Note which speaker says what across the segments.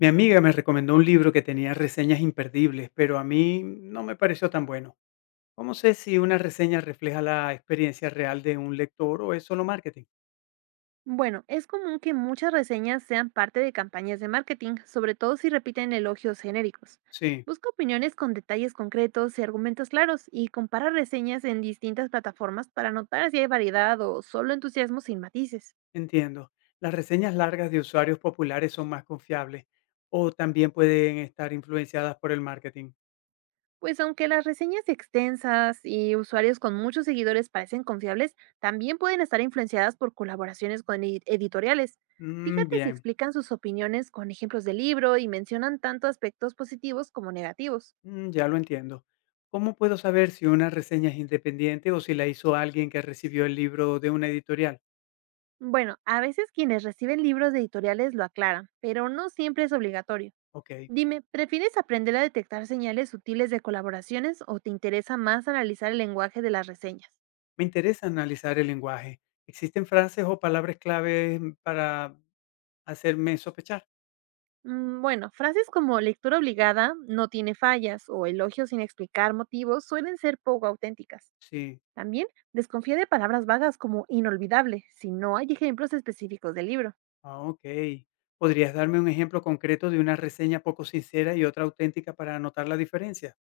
Speaker 1: Mi amiga me recomendó un libro que tenía reseñas imperdibles, pero a mí no me pareció tan bueno. ¿Cómo sé si una reseña refleja la experiencia real de un lector o es solo marketing?
Speaker 2: Bueno, es común que muchas reseñas sean parte de campañas de marketing, sobre todo si repiten elogios genéricos.
Speaker 1: Sí,
Speaker 2: Busca opiniones con detalles concretos y argumentos claros y compara reseñas en distintas plataformas para notar si hay variedad o solo entusiasmo sin matices.
Speaker 1: entiendo. Las reseñas largas de usuarios populares son más confiables o también pueden estar influenciadas por el marketing.
Speaker 2: Pues aunque las reseñas extensas y usuarios con muchos seguidores parecen confiables, también pueden estar influenciadas por colaboraciones con editoriales.
Speaker 1: Mm,
Speaker 2: Fíjate si
Speaker 1: bien.
Speaker 2: explican sus opiniones con ejemplos de libro y mencionan tanto aspectos positivos como negativos.
Speaker 1: Mm, ya lo entiendo. ¿Cómo puedo saber si una reseña es independiente o si la hizo alguien que recibió el libro de una editorial?
Speaker 2: Bueno, a veces quienes reciben libros de editoriales lo aclaran, pero no siempre es obligatorio.
Speaker 1: Ok.
Speaker 2: Dime, ¿prefieres aprender a detectar señales sutiles de colaboraciones o te interesa más analizar el lenguaje de las reseñas?
Speaker 1: Me interesa analizar el lenguaje. ¿Existen frases o palabras clave para hacerme sospechar?
Speaker 2: Bueno, frases como lectura obligada, no tiene fallas o elogios sin explicar motivos suelen ser poco auténticas.
Speaker 1: Sí.
Speaker 2: También desconfía de palabras vagas como inolvidable si no hay ejemplos específicos del libro.
Speaker 1: Ah, ok. ¿Podrías darme un ejemplo concreto de una reseña poco sincera y otra auténtica para notar la diferencia?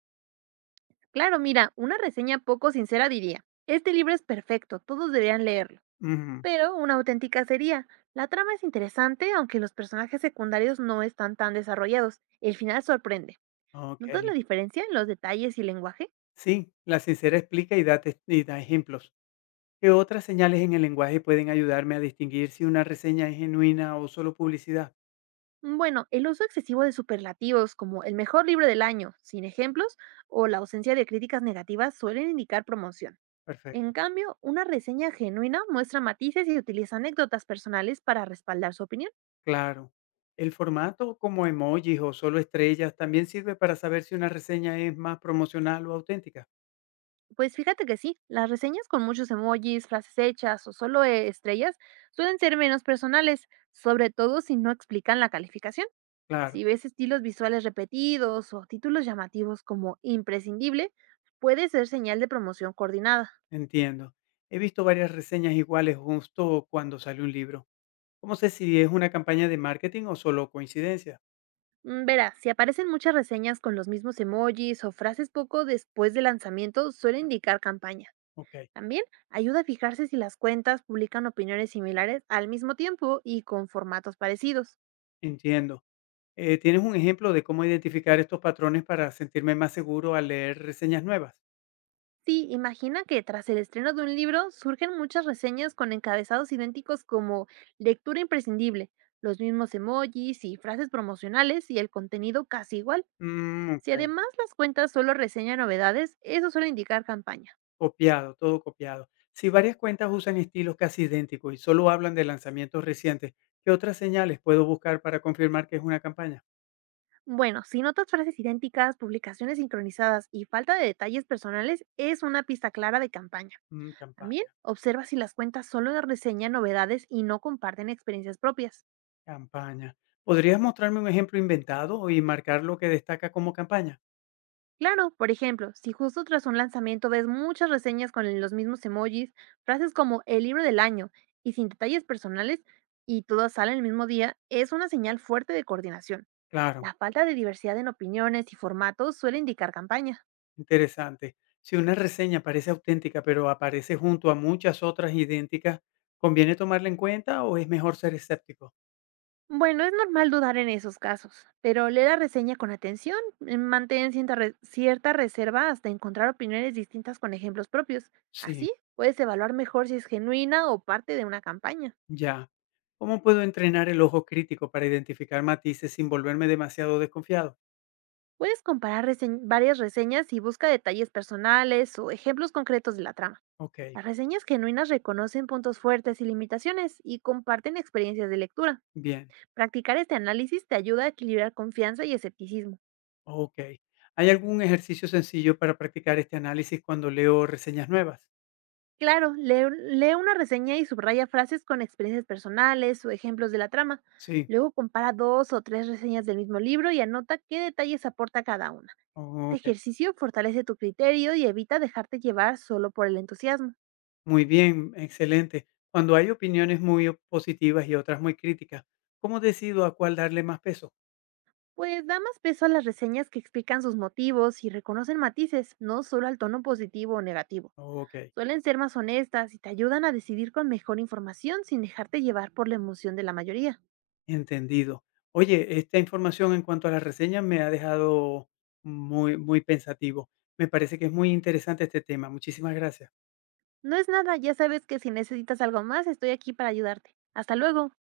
Speaker 2: Claro, mira, una reseña poco sincera diría, este libro es perfecto, todos deberían leerlo,
Speaker 1: Ujú.
Speaker 2: pero una auténtica sería: la trama es interesante, aunque los personajes secundarios no están tan desarrollados. El final sorprende.
Speaker 1: Ok.
Speaker 2: ¿Notas la diferencia en los detalles y lenguaje?
Speaker 1: Sí, la sincera explica y da, y da ejemplos. ¿Qué otras señales en el lenguaje pueden ayudarme a distinguir si una reseña es genuina o solo publicidad?
Speaker 2: Bueno, el uso excesivo de superlativos como el mejor libro del año, sin ejemplos, o la ausencia de críticas negativas suelen indicar promoción. En
Speaker 1: Perfecto.
Speaker 2: cambio, una reseña genuina muestra matices y utiliza anécdotas personales para respaldar su opinión.
Speaker 1: Claro. El formato como emojis o solo estrellas también sirve para saber si una reseña es más promocional o auténtica.
Speaker 2: Pues fíjate que sí, las reseñas con muchos emojis, frases hechas o solo estrellas suelen ser menos personales, sobre todo si no explican la calificación.
Speaker 1: Claro,
Speaker 2: Si ves estilos visuales repetidos o títulos llamativos como imprescindible, puede ser señal de promoción coordinada.
Speaker 1: entiendo. He visto varias reseñas iguales justo cuando sale un libro. ¿Cómo sé si es una campaña de marketing o solo coincidencia?
Speaker 2: Verás, si aparecen muchas reseñas con los mismos emojis o frases poco después del lanzamiento, suele indicar campaña.
Speaker 1: Ok,
Speaker 2: También ayuda a fijarse si las cuentas publican opiniones similares al mismo tiempo y con formatos parecidos.
Speaker 1: entiendo. ¿Tienes un ejemplo de cómo identificar estos patrones para sentirme más seguro al leer reseñas nuevas?
Speaker 2: Sí, imagina que tras el estreno de un libro surgen muchas reseñas con encabezados idénticos como lectura imprescindible, los mismos emojis y frases promocionales y el contenido casi igual.
Speaker 1: Mm,
Speaker 2: Si
Speaker 1: ok.
Speaker 2: además las cuentas solo reseñan novedades, eso suele indicar campaña.
Speaker 1: Copiado, todo copiado. Si varias cuentas usan estilos casi idénticos y solo hablan de lanzamientos recientes, ¿qué otras señales puedo buscar para confirmar que es una campaña?
Speaker 2: Bueno, si notas frases idénticas, publicaciones sincronizadas y falta de detalles personales, es una pista clara de campaña.
Speaker 1: Mm,
Speaker 2: También
Speaker 1: campaña,
Speaker 2: observa si las cuentas solo reseñan novedades y no comparten experiencias propias.
Speaker 1: campaña. ¿Podrías mostrarme un ejemplo inventado y marcar lo que destaca como campaña?
Speaker 2: Claro, por ejemplo, si justo tras un lanzamiento ves muchas reseñas con los mismos emojis, frases como el libro del año y sin detalles personales y todas salen el mismo día, es una señal fuerte de coordinación.
Speaker 1: Claro,
Speaker 2: La falta de diversidad en opiniones y formatos suele indicar campaña.
Speaker 1: interesante. Si una reseña parece auténtica pero aparece junto a muchas otras idénticas, ¿conviene tomarla en cuenta o es mejor ser escéptico?
Speaker 2: Bueno, es normal dudar en esos casos, pero lee la reseña con atención, mantén cierta reserva hasta encontrar opiniones distintas con ejemplos propios.
Speaker 1: Sí,
Speaker 2: Así puedes evaluar mejor si es genuina o parte de una campaña.
Speaker 1: ya. ¿Cómo puedo entrenar el ojo crítico para identificar matices sin volverme demasiado desconfiado?
Speaker 2: Puedes comparar varias reseñas y busca detalles personales o ejemplos concretos de la trama.
Speaker 1: Okey,
Speaker 2: Las reseñas genuinas reconocen puntos fuertes y limitaciones y comparten experiencias de lectura.
Speaker 1: bien,
Speaker 2: Practicar este análisis te ayuda a equilibrar confianza y escepticismo.
Speaker 1: okey. ¿Hay algún ejercicio sencillo para practicar este análisis cuando leo reseñas nuevas?
Speaker 2: Claro, lee, lee una reseña y subraya frases con experiencias personales o ejemplos de la trama.
Speaker 1: Sí,
Speaker 2: Luego compara dos o tres reseñas del mismo libro y anota qué detalles aporta cada una. Este
Speaker 1: okey,
Speaker 2: ejercicio fortalece tu criterio y evita dejarte llevar solo por el entusiasmo.
Speaker 1: muy bien, excelente. Cuando hay opiniones muy o positivas y otras muy críticas, ¿cómo decido a cuál darle más peso?
Speaker 2: Pues da más peso a las reseñas que explican sus motivos y reconocen matices, no solo al tono positivo o negativo.
Speaker 1: Okey,
Speaker 2: Suelen ser más honestas y te ayudan a decidir con mejor información sin dejarte llevar por la emoción de la mayoría.
Speaker 1: entendido. Oye, esta información en cuanto a las reseñas me ha dejado muy, muy pensativo. Me parece que es muy interesante este tema. Muchísimas gracias.
Speaker 2: No es nada, ya sabes que si necesitas algo más, estoy aquí para ayudarte. Hasta luego.